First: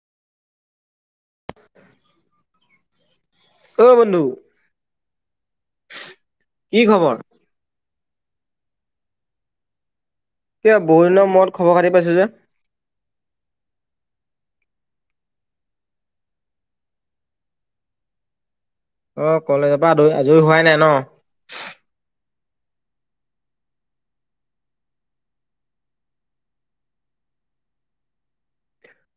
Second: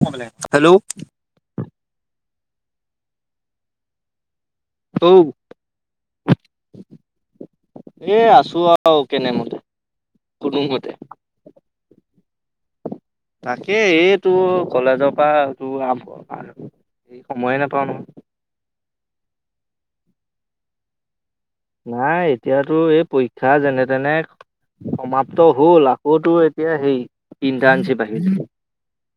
মই মানে হেল্ল' অ বন্ধু। [unintelligible] কি খবৰ? এ আছো আৰু কেনে মতে। [unintelligible] বহুতদিনৰ মূৰত খবৰ খাতি পাইছো যে। তাকেই এই তোৰ কলেজৰ পৰা তোৰ [unintelligible] আৰ- এই সময়ে নাপাওঁ নহয়। অ', কলেজৰ পৰা [unintelligible] আজৰি হোৱাই নাই ন! নাই, এতিয়াতো এই পৰীক্ষা যেনে তেনে সমাপ্ত হল আকৌতো এতিয়া সেই ইণ্টাৰশিপ আহি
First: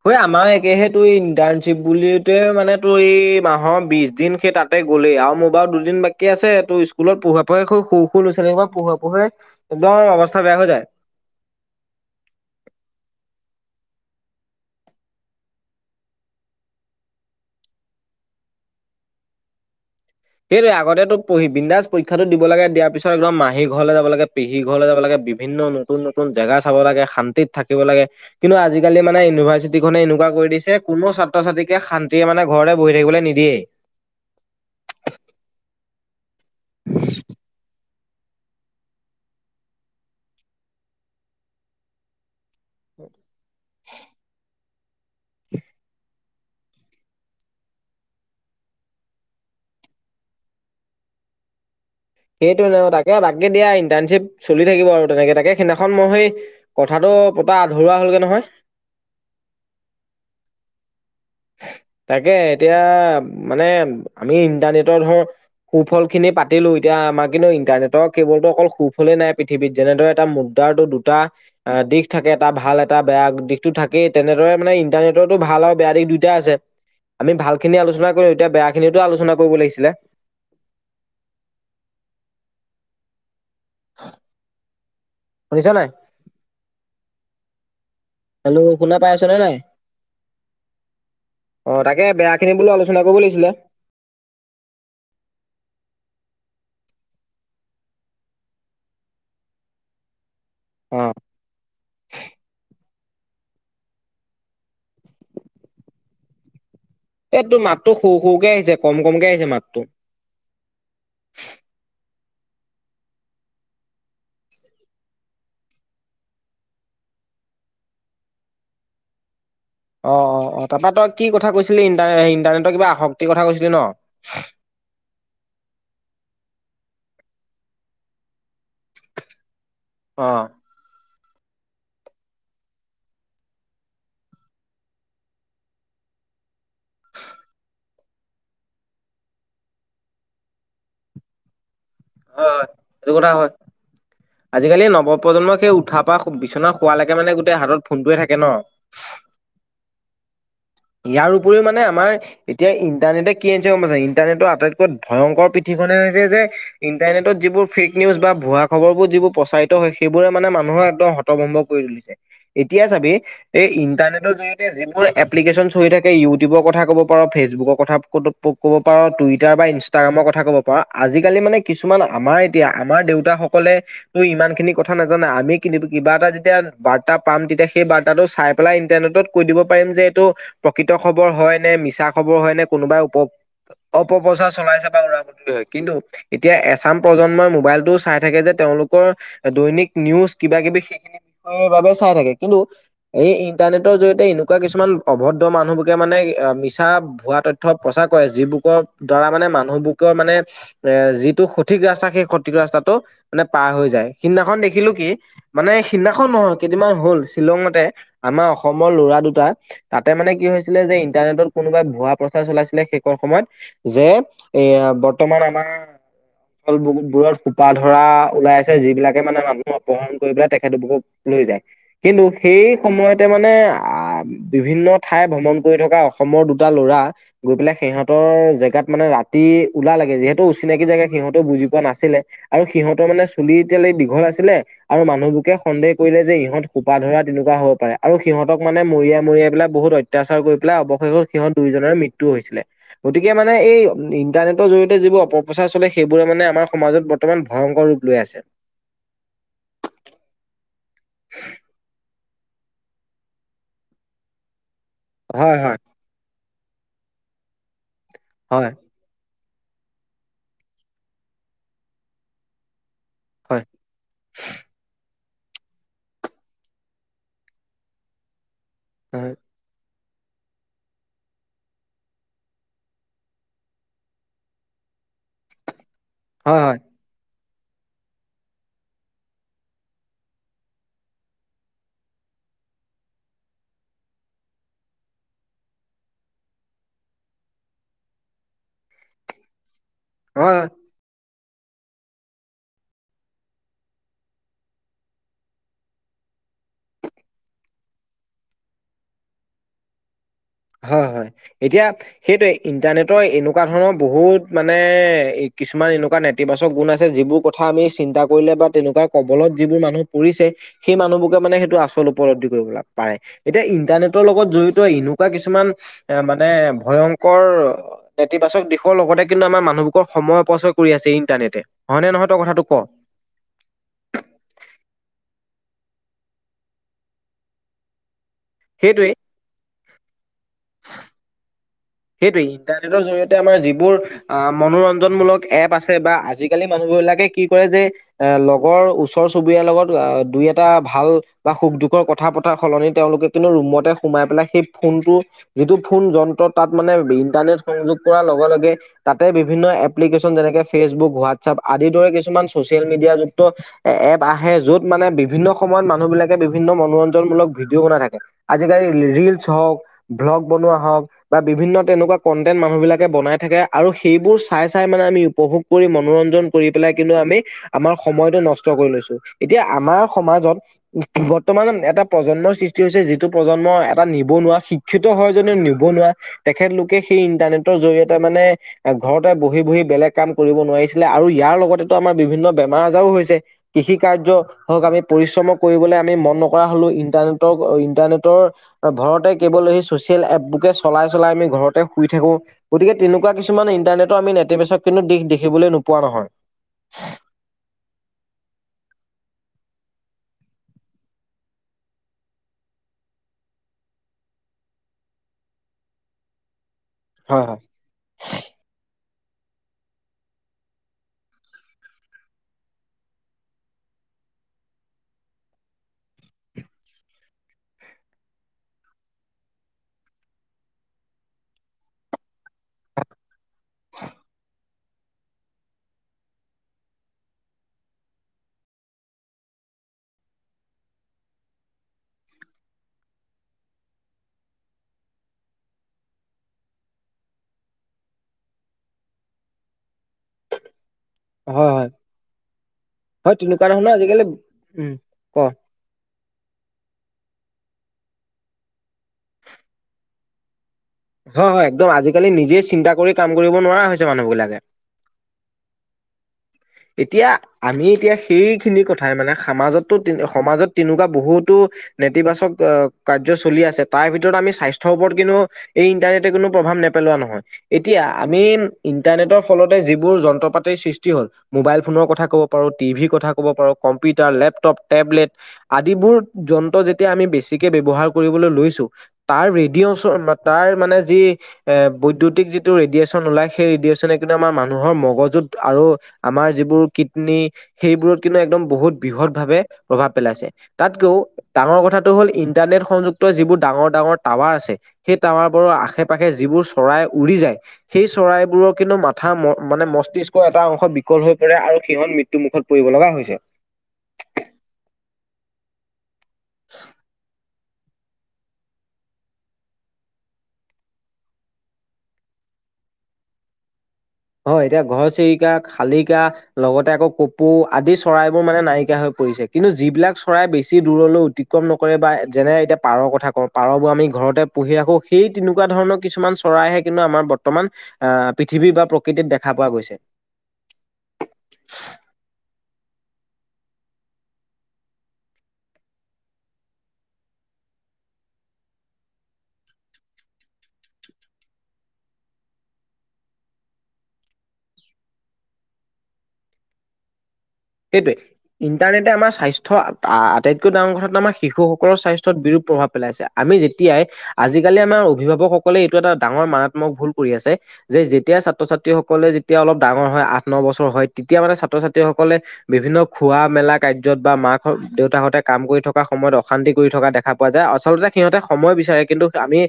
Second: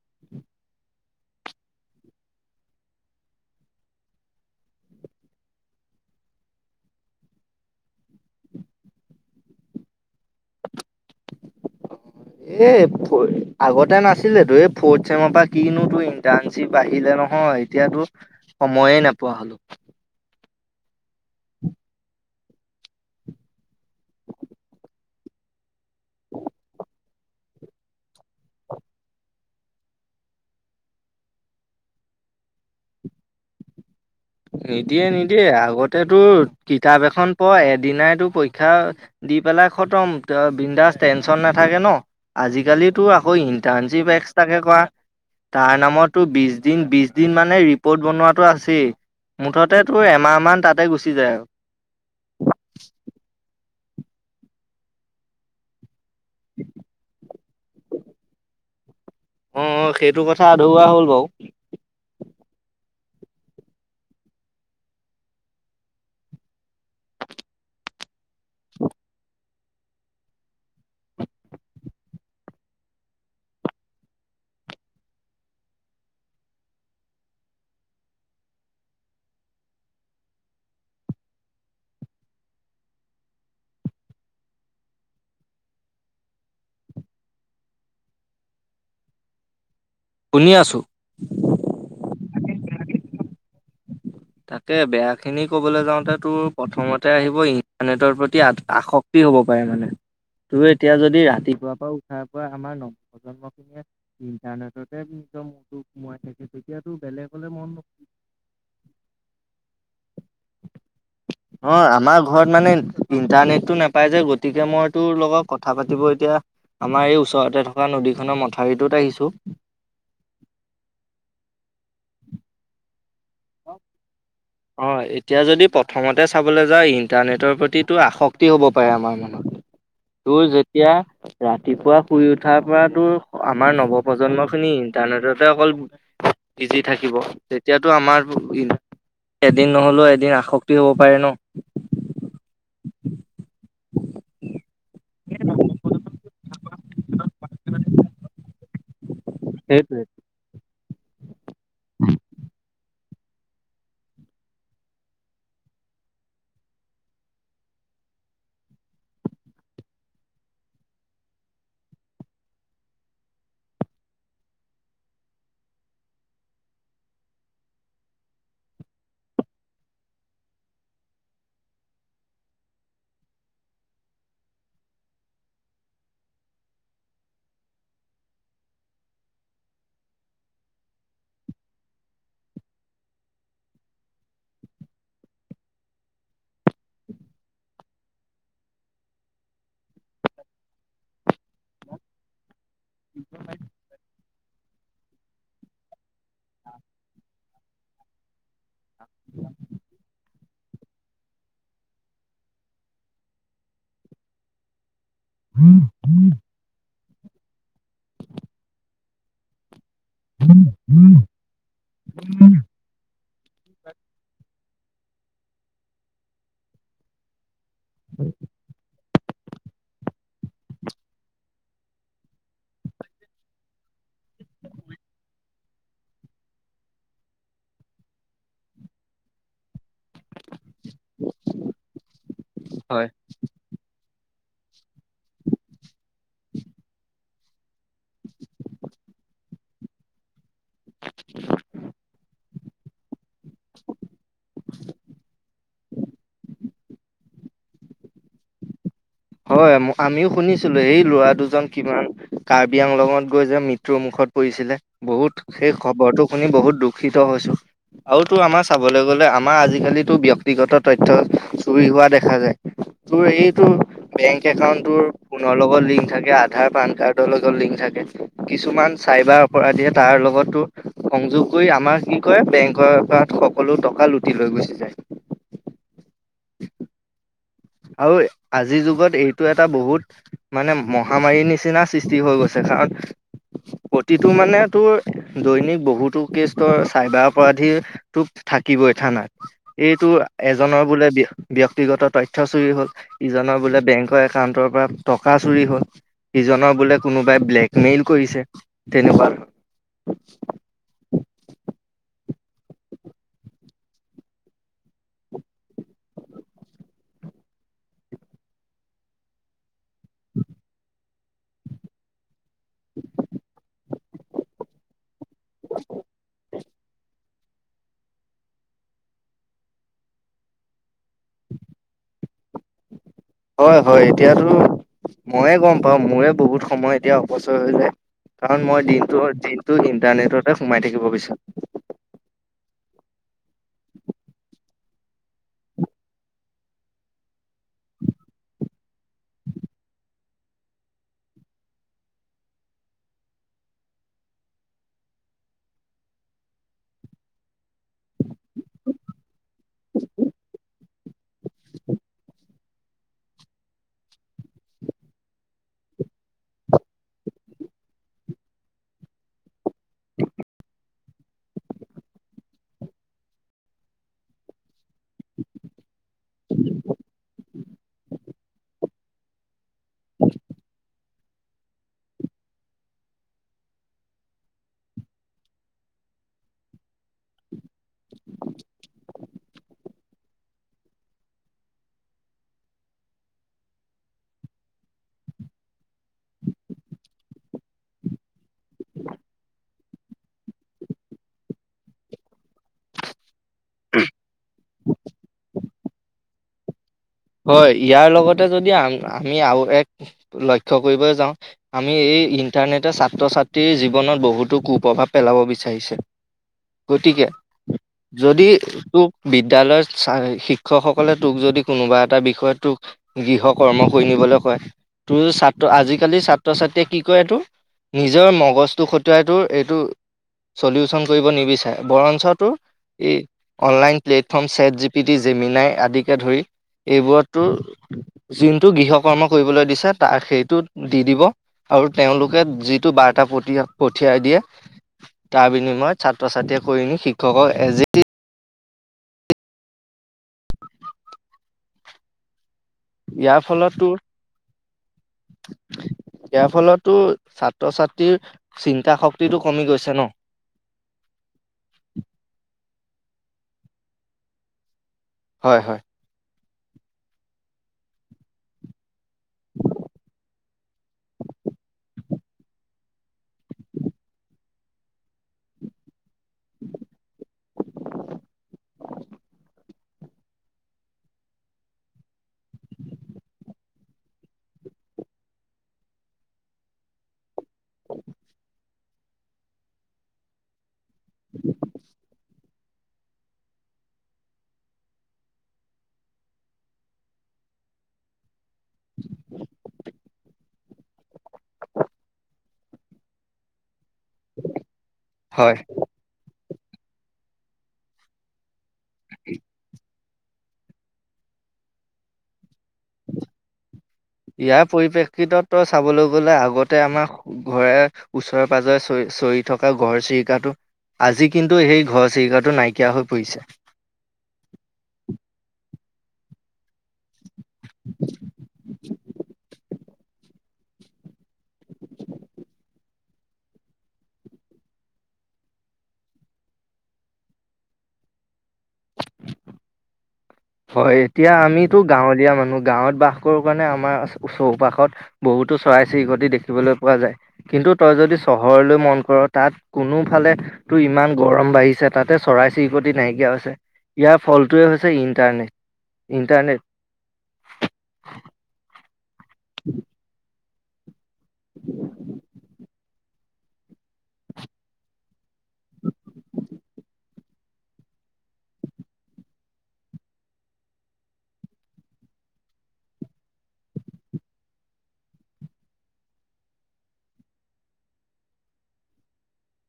হৈ আমাৰ একে সে তোইন। ইণ্টাৰ্ণশ্বিপ বুলিতে মানে তোৰ এই মাহৰ বিশ দিন সেই তাতে গ'লেই আৰু মোৰ বাৰু দুদিন বাকী আছে। পিছে টোৰ স্কুলত পঢ়োৱা পঢ়োৱাই সৰু লৰা ছোৱালী বা পঢ়োৱা পঢ়ে একদম অৱস্থা বেয়া হৈ যায় অ'। এ আগতে ফ'ৰ নাছিলে তো এই ফৰ্থ চেমৰ পৰা কিনো তোৰ ইণ্টাৰ্ণশ্বিপ আহিলে নহয়। অ', এতিয়াতো সময়ে নেপোৱা হ'লো। কেলেই আগতে তো পঢ়ি বিন্দাছ পৰীক্ষাটো দি- লাগে দিয়াৰ পিছত একদম মাহী ঘৰলৈ যাব লাগে পেহী ঘৰলৈ যাব লাগে বিভিন্ন নতুন নতুন জেগা চাব লাগে শানি- [unintelligible] থাকিব লাগে কিন্তু আজিকালি মানে ইউনিভাৰ্চিটি খনে এনেকুৱা কৰি দিছে কোনো ছাত্ৰ ছাত্ৰীকে শান্তিয়ে মানে। [unintelligible] ঘৰলে বহি থাকিবলৈ নিদিয়ে। নিদিয়ে, নিদিয়ে আগতে টো কিতাপ এখন পঢ় এদিনা- টো পৰীক্ষা দি পেলাই খতম [unintelligible] বিন্দাচ টেনচন নাথাকে ন। আজিকালি তোৰ আকৌ ইণ্টাৰ্ণশ্বিপ এক্সট্ৰাকে কৰা। তাৰ নামতটো বিশ দিন, বিশ দিন মানে ৰিপৰ্ট বনোৱাটো আছেই। মুঠতে তোৰ এমাহমান তাতে গুচি যায় আৰু। সেইটোৱেটো তাকে, তাকে দিয়া ইণ্টাৰ্ণশ্বিপ চলি থাকিব আৰু তেনেকে তাকে সেইদিনাখন মই। [unintelligible] কথাটো পতা আধৰুৱা- হ'লগে নহয়। অ সেইটো কথা আধৰুৱা হ'ল বাৰু তাকে, এতিয়া। মানে আমি ইন্টাৰনেটৰ ধৰ সুফল খিনি পাতিলো [unintelligible] এতিয়া আমাৰ কিন্তু ইন্টাৰনেটৰ কেৱলতো অকল সুফলেই নাই, পৃথিৱীত যেনেদৰে এটা মুদ্ৰাৰ টো দুটা। দিশ থাকে এটা ভাল, এটা বেয়া দিশতটো থাকেই। তেনেদৰে মানে ইণ্টাৰনেটো ভাল আৰু বেয়া দিশ দুয়োটাই আছে। আমি ভাল খিনি আলোচনা কৰি-, এতিয়া বেয়া খিনিতো আলোচনা কৰিব লাগিছিলে। [inaudible] [unintelligible] শুনিছ নাই? হেল্ল' শুনা পাই আছ নে নাই। শুনি আছো। সেইখিনি বোলো আলোচনা কৰিব লাগিছিলে। তাকে বেয়া খিনি কবলৈ যাওঁতে, তোৰ প্ৰথমতে আহিব ইন্টাৰনেটৰ প্ৰতি [unintelligible] আসক্তি। কি হ'ব পাৰে মানে? তোৰ এতিয়া অ। যদি ৰাতিপুৱা পৰা উঠাৰ পৰা আমাৰ। [unintelligible] প্ৰজন্ম খিনিয়ে ইণ্টাৰনেটতে নিজৰ মূৰতো সোমাই থা-। [unintelligible] এই তোৰ মাতটো সৰো, সৰো কে আহিছে কমক। [unintelligible] কমকে আহিছে মাতটো। [unintelligible] অ আমাৰ ঘৰত মানে ইণ্টাৰনেটটো নাপাই যে, গতিকে মই তোৰ লগত কথা পাতিব এতিয়া। আমাৰ, এই ওচৰতে থকা নদীখনৰ মথাউৰিটোত আহিছো। অ, অ, অ, তাৰপৰা তই কি কথা কৈছিলি ইটাৰ ইণ্টাৰনেটৰ কিবা আসক্তিৰ কথা কৈছিলি ন। অ, এতিয়া যদি প্ৰথমতে চাবলৈ যাওঁ। ইণ্টাৰনেটৰ প্ৰতিটো আসক্তি হ'ব পাৰে আমাৰ মনত। অ। তোৰ যেতিয়া। ৰাতিপুৱা শুই উঠাৰ পৰা, তো আমাৰ নৱপ্ৰজন্ম খিনি ইণ্টাৰনেটতে অকল [unintelligible] ইজি থাকিব। তেতিয়াতো আমাৰ ই- [unintelligible] এদিন নহলেও, এদিন আসক্তি হ'ব পাৰে ন। হয়, হয়। এইটো কথা হয়। আজিকালি, নৱপ্ৰন্মক সেই উঠাৰ পৰা বিচনাত শোৱালৈকে মানে গোটেই হাতত ফোনটোৱে থাকে ন। সেইটোৱে ইয়াৰ উপৰিও মানে আমাৰ এতিয়া ইট পাৰনেটৰ আটাইতকৈ ভয়ংকৰ পিঠখনে হৈছে যে ইটাৰনেটত যোৰ ফেক বা ভুৱা খবৰবোৰ যোৰ প্ৰচাৰিত হয় সেইবোৰে মানে মানুহৰ একম হতভম্ব কৰি তুলিছে এতিয়া বি এই ইণ্টাৰনেটৰ জৰিয়তে যিবোৰ এপ এপ্লিকেশ্যন চ হৈ থাকে ইউটিউবৰ কথা ক'ব পাৰোঁ ফেচবুকৰ ক'ব পাৰঁ টইটাৰ বা ইনষ্টটাগ্ৰামৰ কথা কথা ক'ব পাৰ। আজিকালি মানে কিছুমান, আমাৰ এতিয়া আমাৰ দেউতাসকলে তো ইমান খিনি কথা নাজান। আমি কিবা এটা যেতিয়া বাৰ্তা পাম। তেতিয়া, সেই বাৰ্তাটো চাই পেলাই ইন্টাৰনেটত কৈ দিব পাৰিম যে। প্ৰকৃত খবৰ হয় নে? মিছা খবৰ হয় নে? কোনোবাই [unintelligible] অপপ্ৰচাৰ চলাইছে বা। [unintelligible] কিন্তু, এতিয়া এছাম প্ৰজন্মই মোবাইলটোও চাই থাকে যে, তেওঁলোকৰ দৈনিক। নিউজ কিবা, কিবি সেইখিনি বিষয়ৰ বাবে চাই থাকে। কিন্তু, এই ইণ্টাৰনেটৰ জৰিয়তে এনেকুৱা কিছুমান। অভদ্ৰ মানুহবোকে মানে অ', মিছা ভুৱা তথ্য প্ৰচাৰ কৰে, যিবোৰ দ্বাৰা মানে মানুহবোকৰ মানে এ, যিটো সঠিক ৰাস্তা সেই সঠিক ৰাস্তাটো মানে পাৰ হৈ যায়, সিদিনাখন দেখিলোঁ কি মানে সিদিনাখন নহয় কেইদিনমান হ'ল শ্বিলঙতে, আমাৰ অসমৰ ল'ৰা দুটা তাতে মানে কি হৈছিলে যে, ইণ্টাৰনেটত কোনোবাই ভুৱা প্ৰচাৰ চলাইছিলে সেইকন সময়ত যে, এই বৰ্তমান আমাৰ ফল [inaudible] সোপা ধৰা ওলাইছে যিবিলাক মানে মানুহ অপহৰণ কৰি পেলাই তেখেত বোকক লৈ যায়, কিন্তু সেই সময়তে মানে আ বিভিন্ন ঠাই ভ্ৰমণ কৰি থকা অসমৰ দুটা ল'ৰা গৈ পেলাই সিহঁতৰ জেগাত মানে ৰাতি ওলালেগে যিহেতু অচিনাকি জেগা সিহঁতেয়ো বুজি পোৱা নাছিলে, আৰু সিহঁতৰ হয় মানে চুলি এতিয়ালৈ দীঘল আছি আছিলে আৰু মানুহবোকে সন্দেহ কৰিলে যে, ইহঁত সোপা ধৰা তেনেকুৱা হ'ব পাৰে। আৰু সিহঁতক মানে মৰিয়াই, মৰিয়াই পেলাই বহুত অত্যাচাৰ কৰি পেলাই অশেষত সিহঁত দুইজনৰে মৃত্যু হৈছিলে। গতিকে মানে এই ইণ্টাৰনেটৰ জৰিয়তে যিবোৰ অপপ্ৰচাৰ চলে, সেইবোৰে মানে আমাৰ সমাজত বৰ্তমান ভয়ং কৰ ৰূপ লৈ আছে। হয়, আমিও শুনিছিলোঁ, এই ল'ৰা দুজন কিমান কাৰ্বি আংলংত গৈ যে, মৃত্যুৰ মুখত পৰিছিলে বহুত হয় সেই হয় খবৰটো শুনি বহুত দুখিত হৈছোঁ, আৰু তোৰ আমাৰ হয় চাবলৈ গ'লে আ আমাৰ আজিকালিতো ব্যক্তিগত তথ্য চুৰি হোৱা দেখা যায়, তোৰ হয় এইটো বেংক একাউণ্ট তোৰ ফোনৰ লগত লিংক থাকে, আধাৰ, পান কাৰ্ডৰ লগত লিংক থাকে। কিছুমান হয় চাইবাৰ অপৰাধীয়ে তাৰলগত‌ তোৰ সংযোগ কৰি আমাৰ কি কয় বেংকৰ পৰা সকলো টকা লুটি লৈ গুচি যায়। হয়, হয়। আৰু আজিৰ যুগত এইটো এটা বহুত মানে মহামাৰীৰ নিচিনা সৃষ্টি হৈ গৈছে। কাৰ [unintelligible] প্ৰতিটো মানে তোৰ দৈনিক বহুতো কেষ্ট চাইবাৰ অপৰাধী ত থাক থাকিবই থানাত এইটো হয় এজনৰ বোলে ব্যক্তিগত তথ পইছা চুৰি হ'ল ইজনৰ বোলে বেংকৰ একাউণ্টৰ পৰা টকা চুৰি হ'ল, ইজনৰ বোলে কোনোবাই ব্লেকমেইল কৰিছে তেনেকুৱা। হয়-হয় এতিয়া সেইটো ইণ্টাৰনেটৰ এনেকুৱা ধৰণৰ বহুত মানে কিছুমান এনেকুৱা নেতিবাচক গুণ আছে যিবোৰ কথা আমি চিন্তা কৰিলে বা তেনেকুৱা কবলত যিবোৰ মানুহ পৰিছে। সেই মানুহবুে মানে সেইটো আচল ওপৰত দি প এতিয়া ইণ্টাৰনেটৰ লগত জড়িত এনেকুৱা কিছুমান এ মানে ভয়ংকৰ নেতিবাচক দিশৰ লগতে কিন্তু আমাৰ মানুহবোৰৰ সময় অপচয় কৰি আছে ইণ্টাৰনেটে। হয়নে নহয় তই কথাটো ক? হয়-হয় এতিয়াতো মইয়ে গম পাওঁ মোৰে বহুত সময় এতিয়া অপচয় হৈ যায়। কাৰণ মই সেইটোৱে দিনটো - দিনটো ইন্টাৰনেটতে সোমাই থাকিব বিচছাৰো। সেইটোৱে ইণ্টাৰনেটৰ [unintelligible] আমাৰ যিবোৰ আ মনোৰঞ্জনমূলক এপ আছে। আজিকালি মানুহ বিলাকে কি কৰে যে- লগৰ ওচৰ চুবুৰীয়া লগত [unintelligible] দুই এটা। এটা ভাল বা সুখ- দুখৰ কথা পতাৰ সলনি। তেওঁলোকে কিন্তু ৰুমতে সোমাই পেলাই সেই ফোনটো। যিটো, ফোন যন্ত্ৰত। তাত মানে ইন্টাৰনেট সংযোগ কৰাৰ লগে লগে, তাতে বিভিন্ন এপ্লিকেশচন যেনেকে ফেচবুক হোৱা- [unintelligible] আদি দৰে কিছুমান। চচিয়েল মিডিয়া যুক্ত এপ আহে। য'ত মানে, বিভিন্ন সময়ত মানুহ বিলাকে বিভিন্ন মনোৰঞ্জনমূলক। ভিডিঅ' বনাই থাকে। আজিকালি ৰিলচ হওক, ভ্লগ বনোৱা হওক। বা বিভিন্ন তেনেকুৱা কণ্টেন্ট মানুহ বিলাকে বনাই থাকে আৰু সেইবোৰ চাই - চাই মানে আমি উপভোগ কৰি মনোৰঞ্জন কৰি পেলাই কিন্তু আমি আমাৰ সময়টো নষ্ট কৰি লৈছো এতিয়া আমাৰ সমাজত বৰ্তমান এটা প্ৰজন্মৰ সৃষ্টি হৈছে যিটো প্ৰজন্ম এটা নিবনুৱা শিক্ষিত হয় যদিও নিবনুৱা তেখেতলোকে সেই ইন্টাৰনেটৰ জৰিয়তে মানে ঘৰতে বহি - বহি বেলেগ কাম কৰিব নোৱাৰিছিলে আৰু ইয়াৰ লগতেতো আমাৰ বিভিন্ন বেমাৰ আজাৰো হৈছে কৃষি কাৰ্য হওঁক আমি পৰিশ্ৰম কৰিবলৈ আমি মন নকৰা হ'লো ইণ্টাৰনেটো ইণ্টাৰনেটৰ ভৰতে কেৱল সচিয়েল এপ বুকছ চলাই-চলাই আমি ঘৰতে শুই থাকো গতিকে তেনেকুৱা কিছুমান ইণ্টাৰনেটো আমি নেতেবেচক কিন্তু দিশ দেখিবলৈ নো পোৱা নহয়। [inaudible] হয়, ইয়াৰ লগতে যদি আ- আমি আৰু এক লক্ষ্য কৰিব যাওঁ। আমি এই- ইণ্টাৰনেটে, ছাত্ৰ -ছাত্ৰীৰ জীৱনত বহুতো কুপ্ৰভাৱ পেলাব বিচাৰিছে। গতিকে, হয় হয়। যদি তোক। বিদ্যালয়ত [unintelligible] শিক্ষকসকলে তোক যদি কোনোবা। এটা বিষয় টোক গৃহ কৰ্ম কৰি নিবলৈ কয়। তোৰ, ছাত্ৰ আজিকালি ছাত্ৰ ছাত্ৰীয়ে কি কয় তোৰ। নিজৰ মগজটো খটুৱাইটো। এইটো- চলিউচন কৰিব নিবিচাৰে [unintelligible] বৰঞ্চটো। এই online platform chat G P T, Gemini আদিকে ধৰি। এইবোৰত টোৰ, যোনটো গৃহ কৰ্ম কৰিবলৈ দিছে। তাৰ সেইটো দি দিব আৰু- তেওঁলোকে যিটো বাৰ্তা পঠিয়াই দিয়ে। তাৰ বিনিময়ত ছাত্ৰ ছাত্ৰীয়ে কৰি নি শিক্ষকক এজ। [unintelligible] হয়, হয়, হয়। ইয়াৰ তেনেকুৱা ফলতো ধৰণৰ আজিকালি উম ক- ইয়াৰ ফলতটো ছাত্ৰ-ছাত্ৰীৰ চিন্তা শক্তিটো কমি গৈছে ন। হয়, হয় একদম। আজিকালি নিজেই চিন্তা কৰি কাম কৰিব নোৱাৰা হৈছে মানুহ বিলাকে। হয়, হয়। এতিয়া! আমি এতিয়া, সেইখিনি কথাই মানে সমাজতো সমাজত তেনেকুৱা বহুতো। নেতিবাচক কাৰ্য চলি আছে। তাৰ ভিতৰত আমি স্বাস্থ্যৰ ওপৰত, কিন্তু এই ইন্টাৰনেট। [unintelligible] কোনো প্ৰভাৱ নেপেলোৱা নহয়। এতিয়া আমি ইণ্টাৰনেটৰ ফলত- যিবোৰ যন্ত্ৰ পাতিৰ সৃষ্টি হ'ল। মোবাইল ফোনৰ কথা ক'ব পাৰোঁ। টিভিৰ কথা ক'ব পাৰোঁ, কম্পিউটাৰ, লেপটপ, টেবলেট আদিবোৰ। যন্ত্ৰ, আমি যেতিয়া বেছিকে ব্যৱহাৰ কৰিব লৈছো। তেতিয়া তাৰ [unintelligible] তাৰ মানে। যি এ বৈদ্যতিক যিটো- [unintelligible] ৰেডিয়েচন ওলাই। সেই ৰেডিয়েচনে, কিন্তু আমাৰ মানুহৰ মগজুত আৰু আমাৰ যিবোৰ কিডনী। সেইবোৰত, কিন্তু একদম বহুত বৃহৎ ভাৱে প্ৰভাৱ পেলাইছে। তাতকেও ডাঙৰ কথাটো হ'ল ইণ্টাৰনেট সংযুক্ত যিবোৰ ডাঙৰ [unintelligible] ডাঙৰ টাৱাৰ আছে। সেই টাৱাৰ হয় বোৰৰ আশে পাশে যিবোৰ চৰাই উৰি যায়। সেই চৰাইবোৰক - কিন্তু, মাথাাৰ মানে মস্তিষ্ক এটা অংশ বিকল হৈ পৰে আৰু সিহঁত মৃত্যুমুখত। ইয়াৰ পৰিপ্ৰেক্ষিতত চাবলৈ গ'লে আগতে আমাৰ। ঘৰে ওচৰে-পাঁজৰে চৰি থকা ঘৰ চিৰিকাটো। আজি কিন্তু সেই ঘৰ চিৰিকাটো নাইকিয়া হৈ পৰিছে। হয়, এতিয়া ঘৰ চিৰিকা, শালিকা লগতে আকৌ কপৌ। পু আদি চৰাইবোৰ মানে নাইকিয়া হৈ পৰিছে কিন্তু যিবিলাক চৰাই বেছি দূৰলৈ অতিক্ৰম নকৰে বা যেনে এতিয়া পাৰৰ কথা কওঁ পাৰবোৰ আমি ঘৰতে পুহি ো সেই তেনেকুৱা ধৰণৰ কিছুমান চৰাইে কিন্তু আমাৰ বৰ্তমান পৃথিৱীৰ বা প্ৰকৃতিত দেখা পোৱা গৈছে। হয় এতিয়া আমিতো গাঁৱলীয়া মানুহ গাঁৱত বাস কৰোঁ কাৰণে আমাৰ চৌপাশত বহুত টো চৰাই চিৰিকটি দেখিবলৈ পোৱা যায় কিন্তু তই যদি চহৰলৈ মন কৰ তাত কোনো ফালে টো ইমান গৰম বাঢ়িছে তাতে চৰাই চিৰিকতি নাইকিয়া হৈছে, ইয়াৰ ফলটোৱে হৈছে ই ইণ্টাৰনেট, ইণ্টাৰনেট সেইটোৱে ইণ্টাৰনেটে আমাৰ স্বাস্থ্যৰ আটাইতকৈ ডাঙৰ কথাটো আমাৰ শিশুসকলৰ স্বাস্থ্যত বিৰূপ প্ৰভাৱ পেলাইছে। আমি যেতিয়াই, আজিকালি আমাৰ অভিভাৱকসকলে এইটো এটা ডাঙৰ মাৰাত্মক ভুল কৰি আছে। যে, যেতিয়া ছাত্ৰ-ছাত্ৰী সকলে যেতিয়া অলপ ডাঙৰ হয়। আঠ ন বছৰ হয় তেতিয়া মানে ছাত্ৰ ছাত্ৰীসকলে- বিভিন্ন খোৱা মেলা কাৰ্যত বা মাক- দেউতাহঁতে কাম কৰি থকা সময়ত অশান্তি কৰি থকা দেখা পোৱা যায়। আচলতে সিহঁতে সময় বিচাৰে। কিন্তু আমি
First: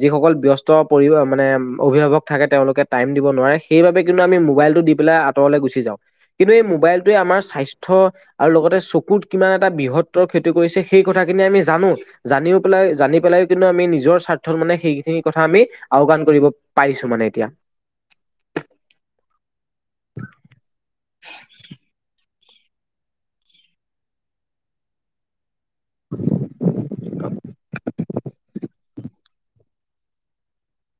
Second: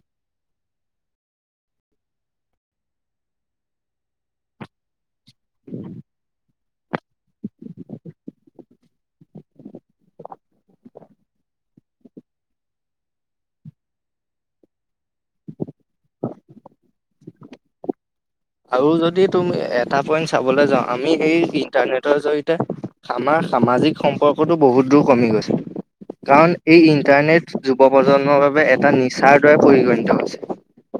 যিসকল ব্যস্ত পৰি মানে অভিভাৱক থাক- থাকে। তেওঁলোকে টাইম দিব নোৱাৰে, সেইবাবে কিন্তু আমি মোবাইলটো দি পেলাই। আতঁৰলৈ গুচি যাওঁ। কিন্তু এই মোবাইলটোৱে, আমাৰ স্বাস্থ আৰু লগতে চকুত কিমান - এটা বৃহত্তৰ ক্ষতি কৰিছে। সেই কথাখিনি আমি জানো। জানিও পেলাই জানি পেলাইও কিন্তু আমি নিজৰ স্বাৰ্থত মানে সেইখিনি কথা আমি। আওকান কৰিব পাৰিছো মানে এতিয়া। আৰু যদি তুমি এটা পইন্ট চাবলৈ যাওঁ আমি এই ইন্টাৰনেটৰ জৰি আমাৰ সামাজিক সম্পৰ্কটো বহুত দূৰ কমি গৈছে। কাৰণ এই ইন্টাৰনেট যুৱ প্ৰজন্মৰ বাবে এটা নিচাৰ দৰে পৰিগণিত হৈছে,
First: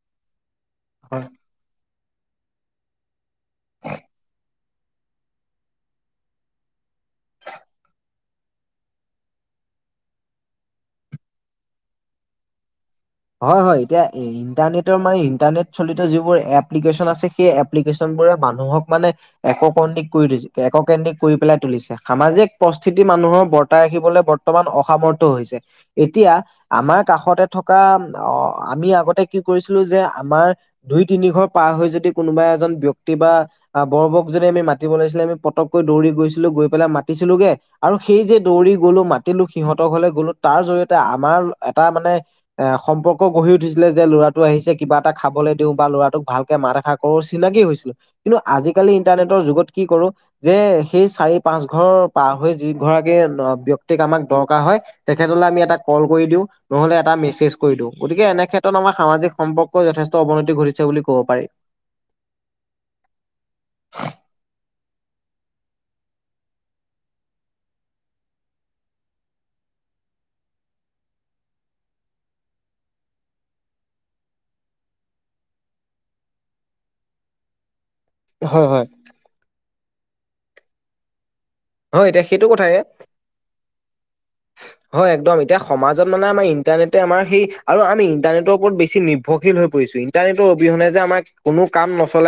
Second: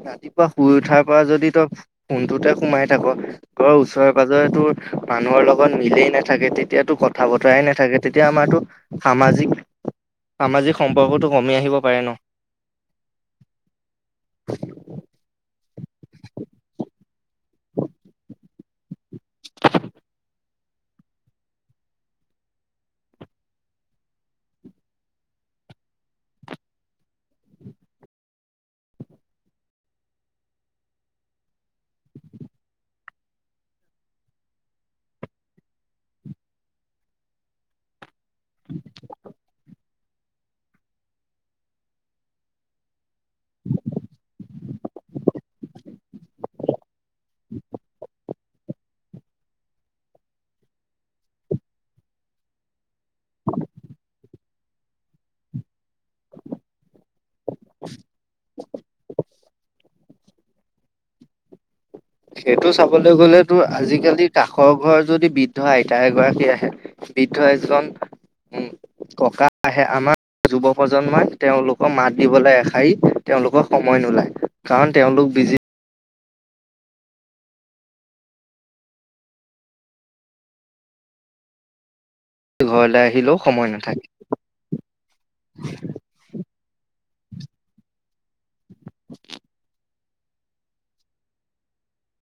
ৰাতিপুৱা শুই উঠাৰ পৰা যদি ত কোনটোতে সোমাই থাক ঘৰৰ ওচৰে পাজৰেতো মানুহৰ লগত মিলেই নাথাকে তেতিয়াতো কথা বতৰাই নাথাকে তেতিয়া আমাৰতো সামাজিক সামাজিক সম্পৰ্কটো কমি আহিব পাৰে ন। হয় হয় এতিয়া ইন্টাৰনেটৰ মানে ইন্টাৰনেট চলিত যিবোৰ এপ্লিকেশ্যন আছে সেই এপ্লিকেশ্যন বোৰে মানুহক মানে এককন্দ্ৰিক কৰি এককেন্দ্ৰিক কৰি পেলাই তুলিছে সা এক প্ৰস্থিতি মানুহৰ বৰ্তাই ৰাখিবলৈ বৰ্তমান অসমসামৰ্থ হৈছে এতিয়া আমাৰ কাষতে থকা অ' আমি আগতে কি কৰিছিলো যে আমাৰ দুই তিনি ঘৰ পাৰ হৈ যদি কোনোবা এজন ব্ক্তি বা বৰবক জনে আমি মাতি ব লাইছিলে আমি পতকৈ দৌৰি গৈছিলো গৈ পেলাই মাতিছিলো গে আৰু সেই যে দৌৰি গ'লো মাতিলো সিহঁতৰ ঘৰলে গ'লো তাৰ জৰিয়তে আমাৰ এটা মানে এ সম্পৰ্কঢহি উঠিছিলে যে ল'ৰাটো আহিছে কিবা এটা খাবলৈ দিওঁ বা ল'ৰাটোক ভালকে মাত দো চিনাকি হৈছিলো কিন্তু, আজি আজিকালি ইন্টাৰনেটৰ যুগত কি কৰো যে সেই চাৰি পাঁচ ঘৰ পাৰ হৈ যি বক্তিক আমাক দৰ হয় তেলে আমি এটা কল কৰি দিওঁ, নহলে এট কৰি দি গতিকে এনে ক্ষেত্ৰত আমাৰ সামাজিক সম্পৰ্ক যথেষ্ট অৱনতি ঘটিছে বুলি ক'ব পাৰি। সেইটো চাবলৈ গ'লে তো আজিকালি কাষৰ ঘৰ যদি বি বৃদ্ধ আইতা এগৰাকী আহে বৃদ্ধ এজন উম, ককা আহে আমাৰ যুৱ প্ৰজন্মক তেওঁলোকক মাত দিবলৈ এষাৰি তেওঁলোকৰ সময় নোলায়, কাৰণ তেওঁলোক বিজি। হয় হয়। হয় এতিয়া সেইটো কথাই ঘৰলৈ আহিলেও সময় নাথ হয় একদম এতিয়া সমাজত মানে আমাৰ ইন্টাৰনেটে আমাৰ সেই আৰু আমি ইণ্টাৰনেটৰ ওপৰত বেছি নিৰ্ভৰশল হৈ পৰিছো ইণ্টাৰনেটৰ অবিহনে যে আমাৰ কোনো কাম নচলোই।